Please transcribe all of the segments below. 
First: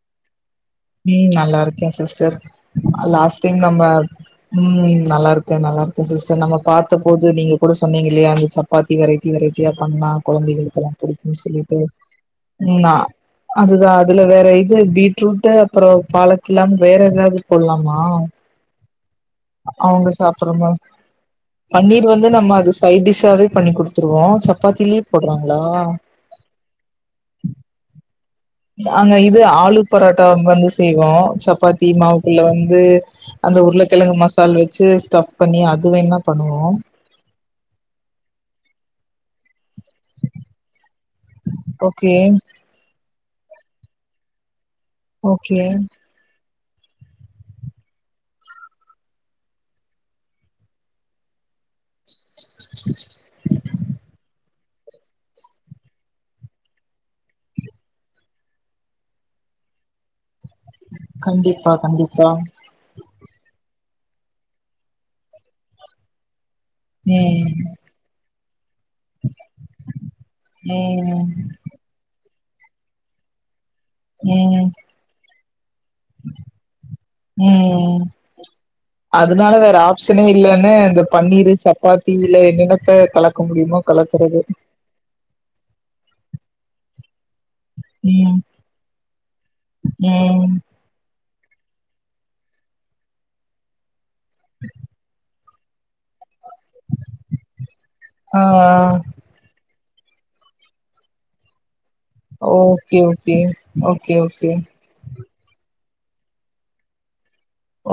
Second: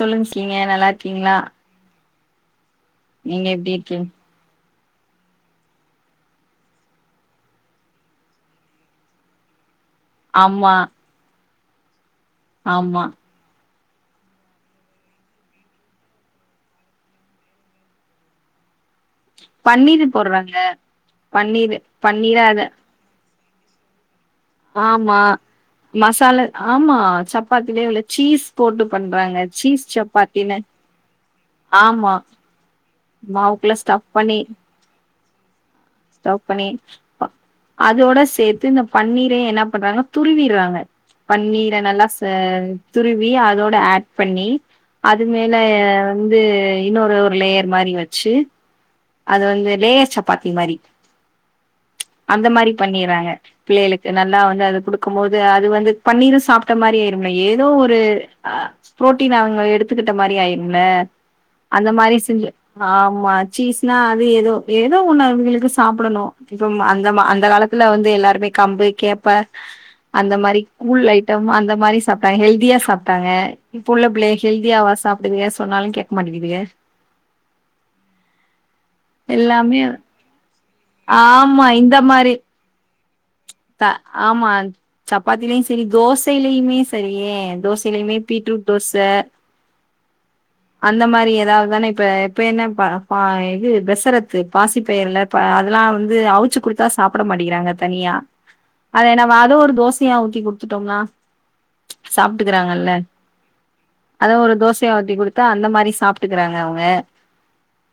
சொல்லுங்க சிலீங்க நல்லாருக் ம் நல்லாருக்கே சிஸ்டர் லாஸ்ட் நீங்க டைம் எப்டி நம்ம இருக்கீங் ம் நல்லாருக்கே நல்லாருக்கே சிஸ்டர் நம்ம பாத்த போது நீங்க கூட சொன்னீங்க இல்லையா அந்த பாத்தி வெரைட்டி வெரைட்டியா பண்ணா ஆமா கொழந்தைங்களுக்கெலா பிடிக்கும்ன் சொல்லிட்டு இன்னா ஆமா அதுதா அதுல வேற இது பீட்ரூட்டு அப்புறோ பழக்கிலாம் வேற எதாவ்து போட்லாமா பன்னீரு அவுங்க போடுறாங்க சாப்றமா பன்னீரு பன்னீர் வந்து பன்னீரா நம்ம அது சைட் டிஷ்ஷாவே பண்ணி் குடுத்துருவோ சப்பாத்திலியே ஆமா போடுறாங்ளா மசாலா ஆமா சப்பாத்திலேவுள சீஸ் போட்டு நாங்க பண்றாங்க இது ஆலூ சீஸ் பரோட்டா சப்பாத்தின்னு வந்து செய்வோ சப்பாத்தி ஆமா மாவ்க்குள்ள வந்து அந்த மாவுக்குள்ள ஸ்டஃப் உருளகிழங்கு மசால் வச்சு ஸ்டப் பண்ணி அதுவேணா ஸ்டவ் பண்ணி அதோட சேத்து இந்த பன்னீரயு என்ன பண்றாங்கனா துருவிறாங்க பன்னீர நல்லா ஓகே ச துருவி அதோட ஆட் பண்ணி அது மேல ஓகே வந்து இன்னொரு ஒரு லேயர் மாரி வச்சு அது வந்து லேயர் சப்பாத்தி மாரி அந்த மாதிரி பண்ணிறாங்க பிள்ளைகளுக்கு நல்லா வந்து அது குடுக்குமோது அது வந்து பன்னீரு சாப்ட்ட மாரி ஆய்ரும்ல ஏதோ ஒரு ஆ ப்ரோட்டீன் அவுங்க எடுத்துக்கிட்ட மாரி ஆய்ர்ம்ள கண்டிப்பா அந்த மாரி கண்டிப்பா செஞ்சு ஆமா சீஸ்னா அது ஏதோ ஏதோ ஒன்னு அவுங்களுக்கு சாப்டணு தும் அந்த மா அந்த ம் காலத்துல வந்து எல்லாருமே கம்பு கேப்ப அந்த மாரி கூழ் ம் ஐட்டம் அந்த மாரி சாப்ட்டாங்க ஹெல்த்தியா சாப்ட்டாங்க இப்ப உள்ள பிள்ளே ம் ஹெல்த்தியாவா சாப்பிடுதுக சொன்னாலு கேக் ம் அதுனால வேற எல்லாமே ஆப்ஷனே இல்லன்னு இந்த பன்னீரு ஆமா இந்த சப்பாத்தி மாரி இல்ல என்னன்னத்த கலக் கு முடிமோ கலக்குறது சப்பாத்திலியு செரி தோசயிலியுமே சரியே தோஸ் திலிமே ம் பீட்ரூட் தோச ம் அந்த மாரி ஏதாவ்துதான இப்ப இப்ப என்ன பா பா இது பெசரத்து பாசிப்பெயர்ல பா அதுலா வந்து அவுச்சு குடுத்தா சாப்புட மாடிகுறாங்க தனியா ஆ அது எனா பா அதூ ஒரு தோசியா ஊத்தி குடுத்துட்டோம்னா சாப்டுக்கிறாங்கல்ல ஓகே ஓகே ஓகே அத ஓகே ஒரு தோஸ் யா ஊத்தி குடுத்தா அந்த மாரி சாப்ட்டுகிறாங்க அவுங்க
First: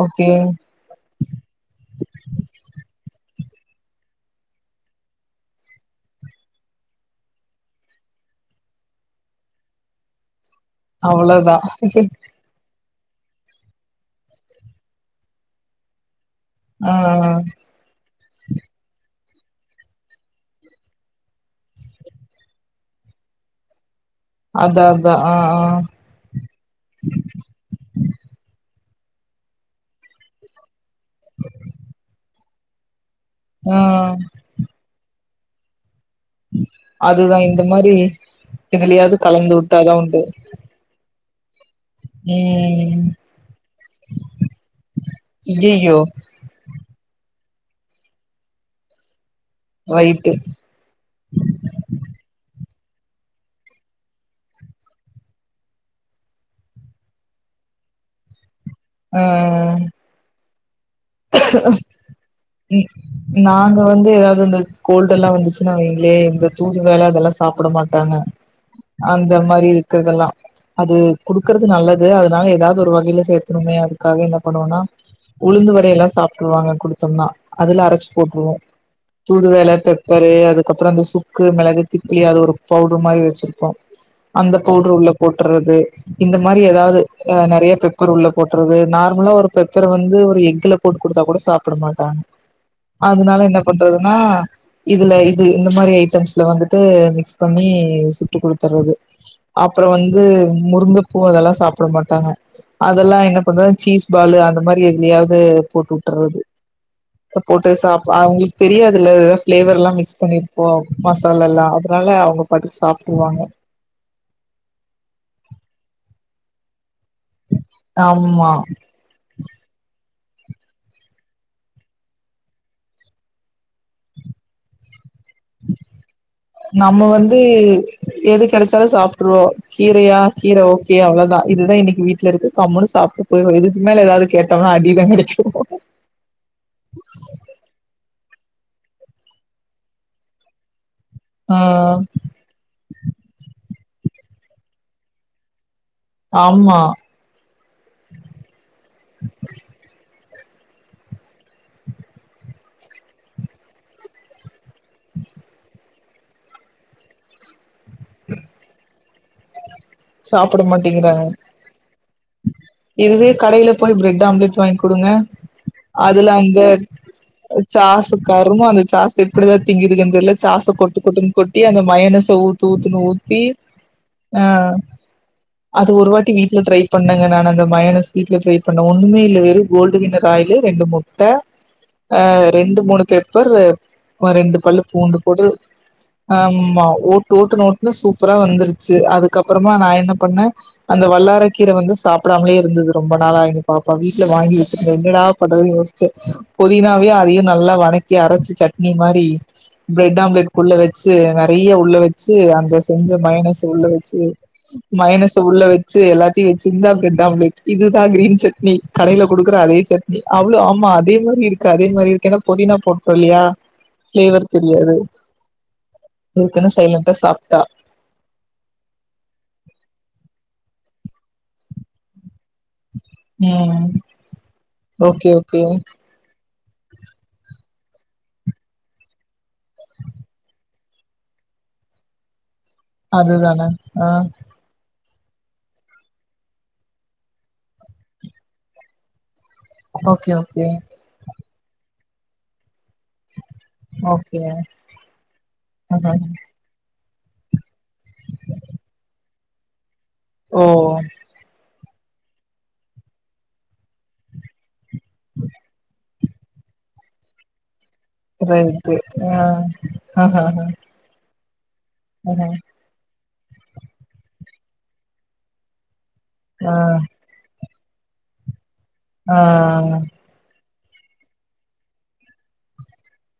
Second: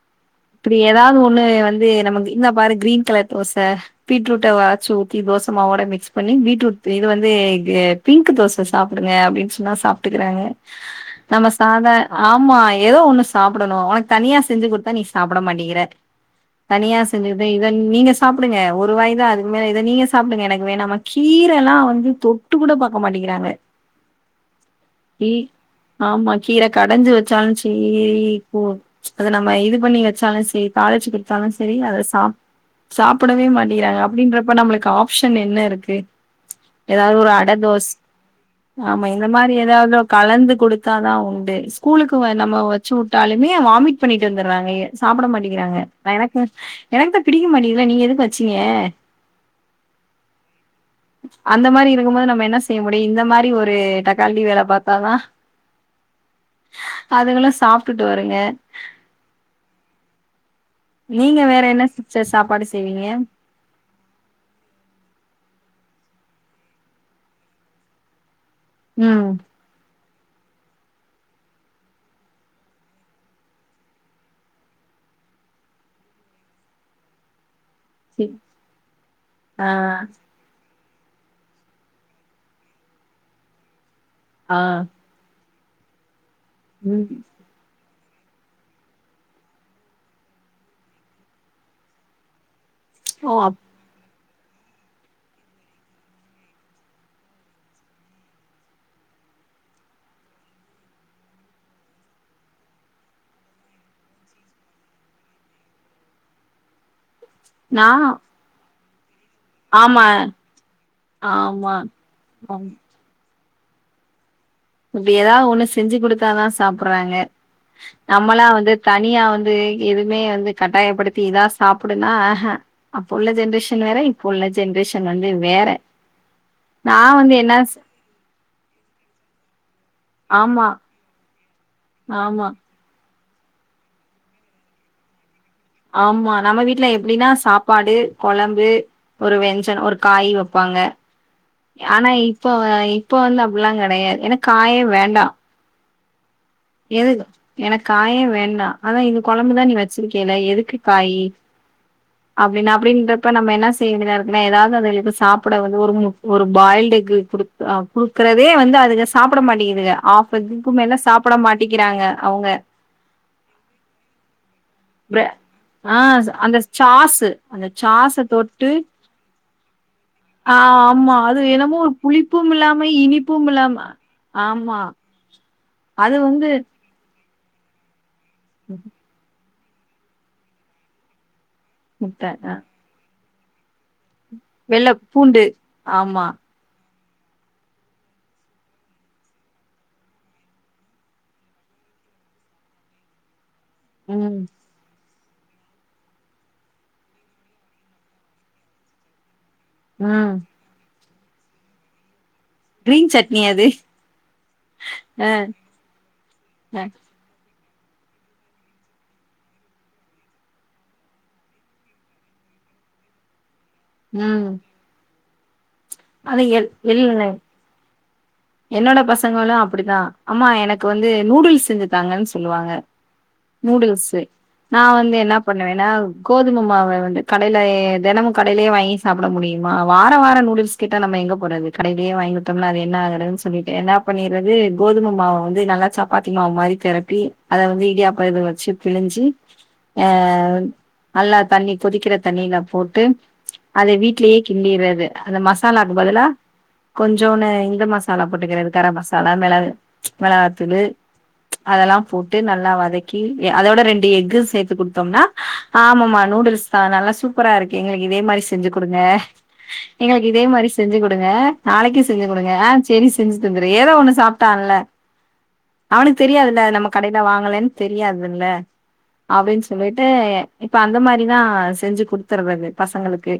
ஓகே இப்டி ஏதாது ஒன்னு வந்து நமக்கு இன்ன பாரு கிரீன் கலர் தோச பீட்ரூட்ட வ ச்சு ஊத்தி தோசைமாவோட மிக்ஸ் பண்ணி பீட்ரூட் இது வந்து இது பிங்க்கு தோச சாப்புடுங்க அப்டின் சொன்னா சாப் ட்டுகிறாங்க நம்ம அவ்ளோதா சாத ஆமா ஏதோ ஒன்னு சாப்டணு ஒனக் தனியா செஞ்சு குடுத்தா நீ சாப்புட மாட்டிங்கிற தனியா ஆ செஞ்சுகிட்டே இத நீங்க சாப்டுங்க ஒரு வாய்தா அது ம்ம இத நீங்க சாப்டுங்க எனக்கு வேணாமா கீரலா வந்து தொட்டு கூட பாக்க மாட்டேங்கிறாங்க அதா அதா கீ ஆ ஆ ஆமா கீர கடஞ்சு வச்சாலு சேரி போ அத நம்ம இது பண்ணி வச்சாலு சே தாளிச்சு குடுத்தாலு செரி அத சாப் சாப்புடவே ஆ மாட்டிகிறாங்க அப்டின்றப்ப நம்ளுக் ஆப்ஷன் என்ன இருக்கு எதாவ்து ஒரு அதுதா அட இந்த தோஸ் மாரி ஆமா எதுலயாவது இந்த கலந்து மாரி விட்டாதா எதாவ்தோ உண்டு கலந்து குடு க்காதா உண்டு கூலுக்கு நம்ம வச்சு ம் உட்டாலுமே வாமிட் பண்ணிட்டு வந்துறாங்கயே சாப்புட மாட்டிங்குறாங்க ஐயையோ நா எனக்கு எனக்கு தான் பிடிக்க மாட்டீங்குதுல நீங்க எதுக்கு வச்சீங்க ரைட்டு அந்த மாரி இருக்குமோது நம்ம என்ன செய்ய முடியு இந்த மாரி ஒரு டக்கால்ட்டி வேல பாத்தாதா அதுகலு சாப்டுட்டு வருங்க ஆ நீங்க வேற என்ன சிஸ்டர் சாப்பாடு ம் செய்வீங்க நாங்க வந்து எதாது அந்த கோல்டெல்லா வந்துச்சுனாங்ளே இந்த தூதுவெள அதெல்லா சாப்புட மாட்டாங்க ம் அந்த மாரி இருக்குறதெல்லா அது குடுக்கறது நல்லது அதனால ஏதாது ஒரு வகைல சேத்துனுமே அதுக்காக என்ன பண்ணுவோனா உளுந்து வ டையெல்லா சாப்ட்ருவாங்க குடுதம்னா அதுல அரச்சி சி போட்ருவோ ஆ தூதுவெள பெப்பரு அதுக் கப்பற அந்த சுக்கு மெளகு திப்ளி அது ஒரு பவுடர் மாரி வச்சிருப்போ அந்த ஆ பவுடர உள்ள போட்டர்றது இந்த மாரி ஏதாவது ம் அ நெறைய பெப் பர உள்ள போட்றது நார்மலா ஒரு பெப்பர வந்து ஒரு எக்குல போட்டு குடுத்தா கூட சாப்ட மாட்டாங் ஓ அதனால அப் என்ன பண்றதுனா இதுல இது இந்த மாரி ஐட்டம்ஸ்ல வந்துட்டு மிக்ஸ் பண்ணி சுட்டு குடுதர்றது அப்றோ வந்து முருங்கப்பூ அதெல்லா சாப்ட மாட்டாங்க அதெலா என்ன பண்றது சீஸ் பாலு அந்த மாரி எதுலியாவது போட்டுட்றது போட்டு நா சாப் அவுங்களுக் தெரியாதில்ல ஃப்லேவர்லா ஆமா மிக்ஸ் பண்ணிர்ப்போ மசாலெல்லா ஆமா அதனால அவுங்க ஆ பாட்டுக்கு சாப்ட்டுருவாங்க இப்டி ஏதாது ஒண்ணு செஞ்சி குடுத்தா தா சாப்பறாங்க நம்மலா ஆமா வந்து தனியா வந்து எதுமே வந்து கட்டாயப்படுத்தி இதா சாப்டுனா அ ஹா அப்ப உள்ள ஜென்ரேஷன் வேர இப்ப உள்ள ஜென்ரேஷ் ஷன் வந்து வேற நா வந்து என்ன எது கெடச்சாலு சாப்ட்ருவோ கீரையா கீர ஆமா ஓகே அவ்ளோதா இதுதா இன்னைக் வீட்ல ஆமா இருக்கு கம்னு சாப்ட்டு போயிர்வோ இதுக்கு மேல ஏதாது கேட்டம்னா அடிதா கெடைக்கு ஆமா நம்ம வீட்ல எப்டினா சாப்பாடு கொழம்பு ஒரு வெஞ்சன் ஒரு காய் வெப்பாங்க ஆ ஆனா இப்ப வ இப்ப வந்து அப்பிலா கெடையாது ஏனா காயே வேண்டா ஆமா எனக் காயே வேண்டா அதா இந்த கொழம்பு தா நீ வச்சிருக்கேல எதுக்கு காய் அப்டினா அப்டின்றப்ப நம்ம என்ன செய்ய வேண்டிதாருக்குனா ஏதாவது அதுகளுகு சாப்ட வந்து ஒரு முட் ஒரு பாயில்டு எக்கு குடுத் த அ குடுக்கறதே வந்து அதுக சாப்ட மாட்டகிதுக ஆப் சாப்ட எக்குக்கு மேல சாப் மாட்டேங்கிறாங்க மாட்டிகிறாங்க அவுங்க இதுவே கடையில போய் பிரட் ஆம்லெட் வாய்ங் குடுங்க பிர ஆ அதுல அந்த சாஸு அந்த சாசு சாஸ கருமோ தொட்டு அந்த சாசு எப்டிதா திங்கிதுங்கன் தெர்ல ஆ சாச கொட்டு ஆமா கொட்டுன் அது கொட்டி என்னமோ அந்த ஒரு மயனச புளிப்பும் ஊத்து இல்லாம ஊத்துனு ஊத்தி இனிப்பும் இல்லாம ஆ ஆமா அது ஒரு வாட்டி வீட்ல ட்ரைப் பண்ணங்க நானு அந்த மயனஸ் வீ்ட்ல ட்ரைப் பண்ணோ ஒண்ணுமே இல்ல வெறு கோல்டு வினர் ஆயிலு ரெண்டு முட்ட ஆ முட்ட அ ரெண்டு மூணு பெப்பர் ரெண்டு பல்லு பூண்டு போடு ஆமா ஆ ஆமா ஓட்டு ஓட்டுனு ஓட்டுன சூப்பரா வந்துர்ச்சி அதுகப்றமா நா என்ன பண்ண அந்த வல்லார கீர வந்து சாப்டாமலே இருந்தது ரொம்ப நாளா எங்க பாப்பா வீட்ல ம் வாங்கி வெச் என்னடா பன்றதுன் யோச்சி பொதினாவையு அதையு நல்லா வணக்கி அரச்சி சட்னி மாரி ஃப்ரெட் ம் ஆம்லெட் குள்ள வச்சி நெறைய உள்ள வச்சி அம் அப்ற செஞ்ச கிரீன் சட்னி மைனஸ் அது உள்ள வச்சி அ மைனஸ் உள்ள வச்சி எல்லாதையு வச்சிட் அ தா இருக் ட் ஆம்லெட் இதுதா கிரீன் சட்னி கடையில குடுக்குற அதே சட்னி அவ்ளோ ஆமா அதே மாரி இருக்க அதே மாரி இருக்கே ஏனா பொதினா போட்டோ இல்லியா ம் பிளேவர் தெரியாது அது இருக்குனு எல் சைலன்டா எல் சாப்டா என்னோட பசங்களு அப்டிதா அம்மா எனக்கு வந்து நூடுல்ஸ் செஞ்சி தாங்கன் சொல்லுவாங்க ம் நூடுல்ஸே நா வந்து ஓகே என்ன ஓகே பண்ணுவேனா கோதும மாவ வந்து கடையிலயை தினமும் கடையிலே வாங்கி சாப்ட முடியுமா வாரா வாரா நூடுல்ஸ் கேட்டா நம்ம எங்க போறது கடையிலேயே வாங்கி குத்தம்னா அது என்ன ஆகறதுன் அதுதானே சொல்லிட்டு என்னா ஆ பண்ணீறது கோதும மாவ வந்து நல்லா சப்பாத்தி மாவு மாரி தெரட்டி அத வந்து இடியாப்ப இதுல வச்சி பிழிஞ்சி அ ஓகே ஓகே நல்லா தண்ணி கொதிக்கிற தண்ணில போட்டு அத வீட்லயே ஓகே கிண்டிறது அந்த மசாலாகு ஆஹ பதிலா கொஞ்சோனு இந்த மசா சாலா போட்டுகிற கர மசாலா மெளகு மெளகா ஓ தூளு அதெல்லா போட்டு நல்லா வதக்கி அதோட ரெண்டு எக்கு சேர்த்து குடுத் தும்னா ஆமம்மா நூடுல்ஸ் தா நல்லா சூப்பரா இருக் எங்ளுக்கு இதே மாரி செஞ்ஜி ரைட்டு குடுங்க ஆ எங்ளுக்கு ஆஹஹ இதே மாரி செஞ்ஜி குடுங்க நாளைக்கி செஞ்ஜி ஆஹ குடுங்க ஆ சரி செஞ்ஜி தந்துர்றே ஏதோ ஒன்னு சாப்ட்டால அவனுக்கு தெரியாதுல்ல ஆ நம்ம கடையில வாங்கலன் தெரியாதுல்ல ஆ அப்டின் சொல்லிட்டு இப்ப அந்த மாரிதா செஞ்சு குடுத்துருறது பசங்களுக்கு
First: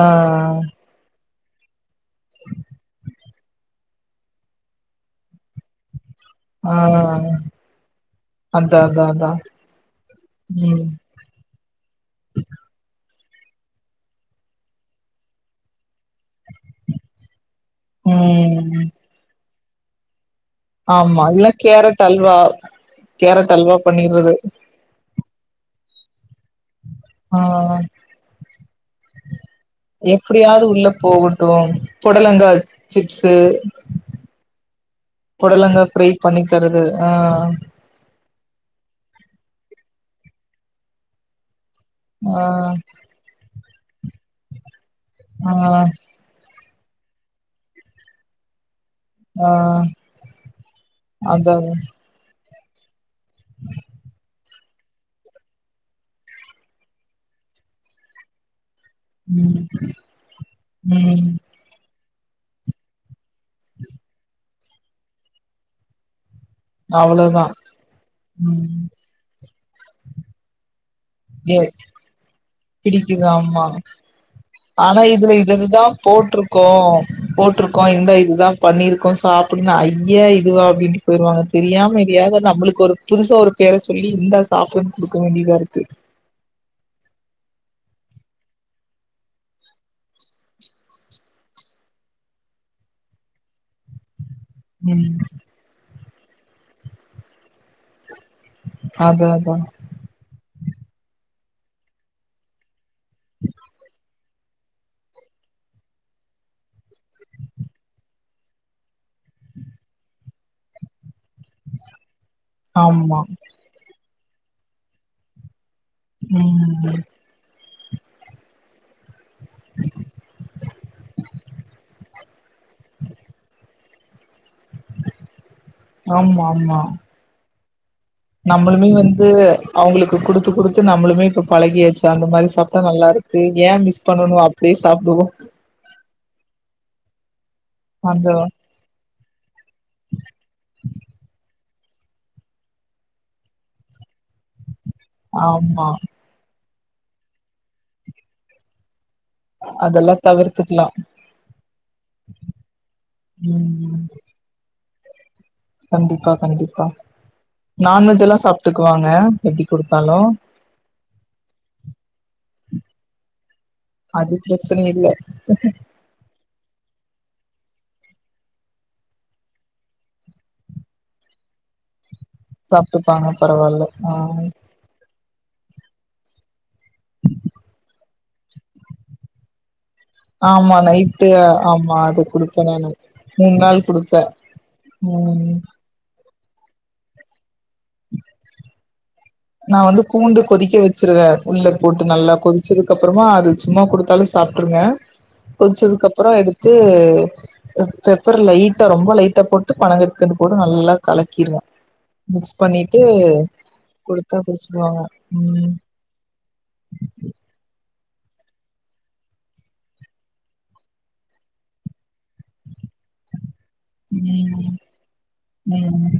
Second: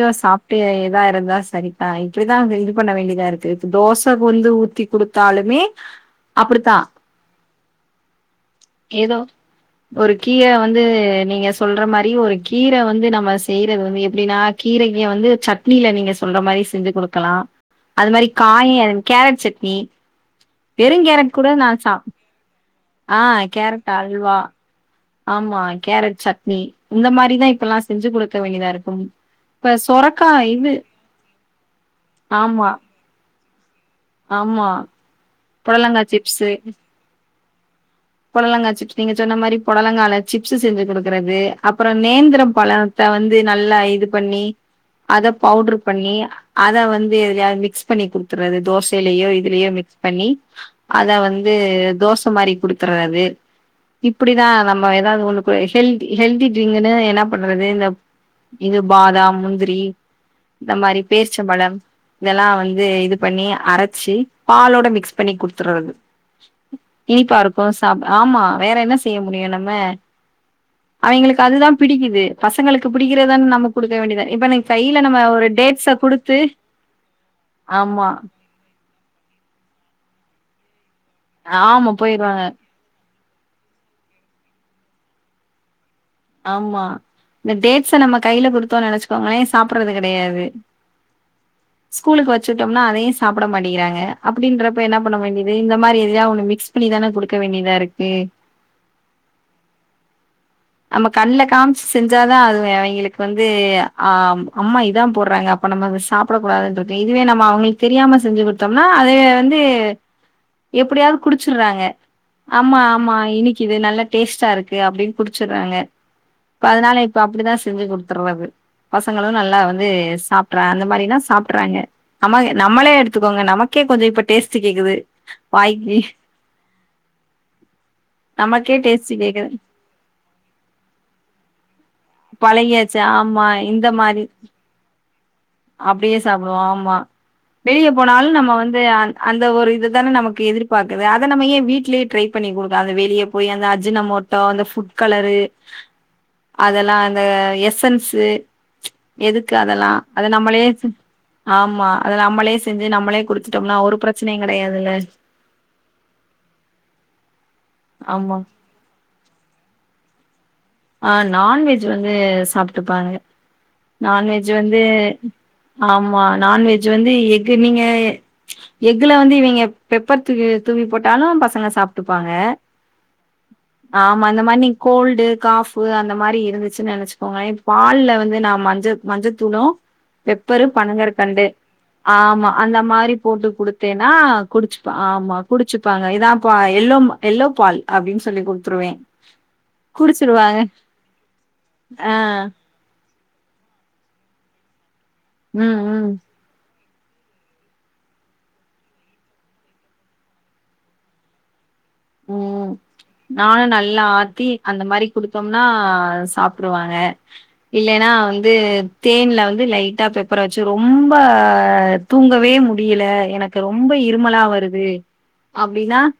ஆ சாப்ட்டு வேறதா சரிதா இப்படிதா இது பண்ண வேண்டியதாருக்கு தோசை வந்து ஊத்தி குடுத்தாலுமே ஆ அப்டித்தா அதா அதா ஏதோ அதா ஒரு கீர வந்து ம் நீங்க சொல்ற மாரி ஒரு கீர வந்து நம்ம செய்யறது வந்து எப்படின்னா கீரைக்கு வந்து சட் இட்டில நீங்க சொல்ற மாரி செஞ்சி குடுக்கலா அது மாரி காய ம் கேரட் சட்னி வெறு ஆமா கேரட் இல்ல கூட நா சாப் கேரட் அல்வா ஆ அல்வா கேரட் பண்ணிறது அல்வா ஆமா கேரட் சட்னி இந்த ஆ மாரிதா இப்பலாம் செஞ்ஜி குடுக்க வேண்டிதா இருக்கும் இப்ப சொரக்கா எப்டியாவது இது உள்ள போகட்டும் புடலங்கா ஆமா சிப்ஸு ஆமா புடலங்கா ஃப்ரை பண்ணி தரது ஆ பொலங்கா சிப்ஸ் நீங்க சொன்ன மாரி புடலங்கால சிப்ஸ் செஞ்ஜி குடுக்குறது அப்றம் நேந்தர ஆ பழத்த வந்து நல்லா இது பண்ணி அத ஆ பவுடர் பண்ணி அத வந்து எதுலயாது மிக்ஸ் பண்ணி குடுத்துறது தோச அதுலயோ ஆ இதுலயோ மிக்ஸ் பண்ணி அத வந்து அதா தோச மாரி குடுத்துர்றது இப்படிதா நம்ம எதாவது ஒன்னு ஹெல்தி ஹெல்தி ட்ரிங்க்ன்னு என்ன பண்றது இந்த இது பாதாம் ம் முந்திரி இந்த மாரி ம் பேர்ச்சம்பழம் இதெல்லாம் வந்து இது பண்ணி அரைச்சு பாலோட மிக்ஸ் பண்ணி குடுத்துட்றது அவ்ளோதா அ ஆமா வேற ம் என்ன செய்ய முடியு நம்ம அவிங்களுக்கு ஏ அதுதா பிடிக்குது பசங்களுக்கு பிடிக்குது பிடிக்கறதான ஆமா நம்ம குடுக்க வேண்டியதா இப்ப ஆனா கைல நம்ம இதுல ஒரு இது இதுதா டேட்ஸ குடுத்து போட்ருக்கோ போட்ருக்கோ ஆமா. இந்த இதுதா பண்ணிருக்கோ சாப்டு ன்னு ஐய இதுவா அப்படின்ட்டு போயிருவாங்க ஆமா தெரியாம போயிருவாங்க. எதயாவது நம்மளுக்கு ஒரு புதுசா ஒரு பேர சொல்லி இந்த சாப்டுன்னு குடுக்க வேண்டியதா இருக்கு ஆமா இந்த டேட்ஸ நம்ம கைல குடுத்தோ நெனைச்சுக்கோங்களேன் சாப்ட்றது கெடையாது ஸ்கூலுக்கு வச்சு உட்டோம்னா அதையு சாப்ட மாட்டக்கிறாங்க அப்படின்றப்ப என்ன பண்ண ம் வேண்டியது இந்த மாரி எதையாவது ஒன்னு மிக்ஸ் பண்ணிதான குடுக்க வேண்டியதா இருக்கு அது அதா நம்ம கண்ல காமிச்சு செஞ்சாதா அதுவு அவிங்களுக்கு வந்து அ அம்மா இதா போட்றாங்க அப்ப நம்ம வ சாப்ட கூடாதுன் சொல்ட்டு இதுவே நம்ம அவங்களுக்கு தெரியாம செஞ்சு குடுத்தோம்னா அதுவே வந்து எப்படியாவது குடிச்சிட்றாங்க ஆமா ஆமா இனனைக்கு இது நல்ல டேஸ்ட்டா இருக்கு அப்படின் குடிச்சறாங்க இப்ப ம் அதனால இப்ப இப்படிதா செஞ்சு குடுத்துர்றது பசங்களும் நல்லா வந்து சாப்ட்றா அந்த மாரிலா சாப்ட் றாங்க நம் நம்மளே எடுத்துக்கோங்க நம க்கே கொஞ்சோ இப்ப டேஸ்ட் கேக்குது வாய்க்கி ஆமா ஆமா நம்மளுமே வந்து அவங்களுக்கு கு டுத்து குடுத்து நம்மளுமே இப்ப பழகியாச்சு அந்த மாரி சாப்ட்டா பழகியாச்சு நல்லாருக்கு ஆமா. ஏன் மிஸ் பண்ணனு அப்படியே சாப்டுவோ அப்படியே சாப்டுவோ ஆமா வெளிய போனாலு அந்த நம்ம வந்து அந்த ஒரு இது தான நமக்கு எதிர்பாக்குது அதை நம்ம ஏன் வீட்லயே ட்ரை பண்ணி குடுக்கல அந்த வெளிய போய் அந்த அஜினமோட்டோ அந்த ஃபுட் கலரு ஆமா அதெல்லா இந்த எசன்ஸு எதுக்கு அதெல்லா அத நம்மளே ஆமா அத நம்மளே செஞ்சு நம்மளே குடுத்துட்டோம்னா ஒரு ம் பிரச்சனையு கிடையாதுல்ல கண்டிப்பா கண்டிப்பா ஆமா நான்வெஜ்ல்லா சாப்ட்டுக்குவாங்க எப்டி குடுத்தாலு ஆ நான்வெஜ் வந்து சாப்ட்டுப்பாங்க அது நான்வெஜ் வந்து பிரச்சன இல்ல ஆமா நான்வெஜ் வந்து எக்கு நீங்க எக்குல வந்து இவிங்க பெப்பர் து தூவி போட்டாலு பசங்க சாப்ட்டுப்பாங்க சாப்ட்டுப்பாங்க பரவால்ல ஆமா இந்த ஆ மாரி நீங்க கோல்டு காஃபு அந்த மாரி இருந்துச்சுன்னு நெனைச்சுக்கோங்களே பால்ல வந்து நா மஞ்ச மஞ்சத்தூளு பெப்பரு ஆமா நைட்டு பனங்கற்கண்டு அது ஆமா குடுப்பே அந்த நானு மாரி போட்டு மூண் நாள் குடுத்தேன்னா குடுப்பே குடிச்சு ஆமா ம் குடிச்சுப்பாங்க இதான்ப்ப எல்லோ எல்லோ பால் அப்டின் சொல்லி குடுத்துருவே நான் வந்து கூண்டு குடிச்சிருவாங்க கொதிக்க வச்சிருவே உள்ள போட்டு ஆ நல்லா கொதிச்சது அதுக் அப்றமா அது சும்மா குடுத்தாலு சாப்ட்ருங்க ம் ம் கொதிச்சதுக்குப்ற எடுத்து பெப்பர் லைட்டா ரொம்ப லைட்டா போட்டு பணங்கற்கண்டு போட்டு நல்லா கலக்கிருவே மிக்ஸ் ம் பண்ணிட்டு நானு நல்லா குடுத்தா ஆத்தி அந்த குடிச்சிருவாங்க மாரி குடுத்தோம்னா ம் சாப்ட்ருவாங்க இல்லைன்னா வந்து தேன்ல வந்து லைட்டா பெப்பரை வச்சு ரொம்ப தூங்கவே முடியல எனக்கு ரொம்ப இருமலா ம் வருது அப்படின்னா ம்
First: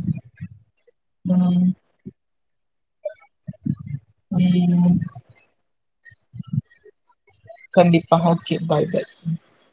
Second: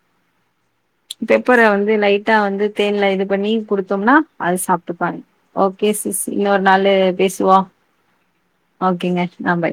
பெப்பர ம் வந்து லைட்டா வந்து தேன்ல இது பண்ணி குடுத்தோம்னா அது ம் சாப்டுப்பான் ஓகே சிஸ் இன்னொரு நாளு பேசுவோ கண்டிப்பா ஓகே பாய் பாய் ஓகேங்க ஆ பாய்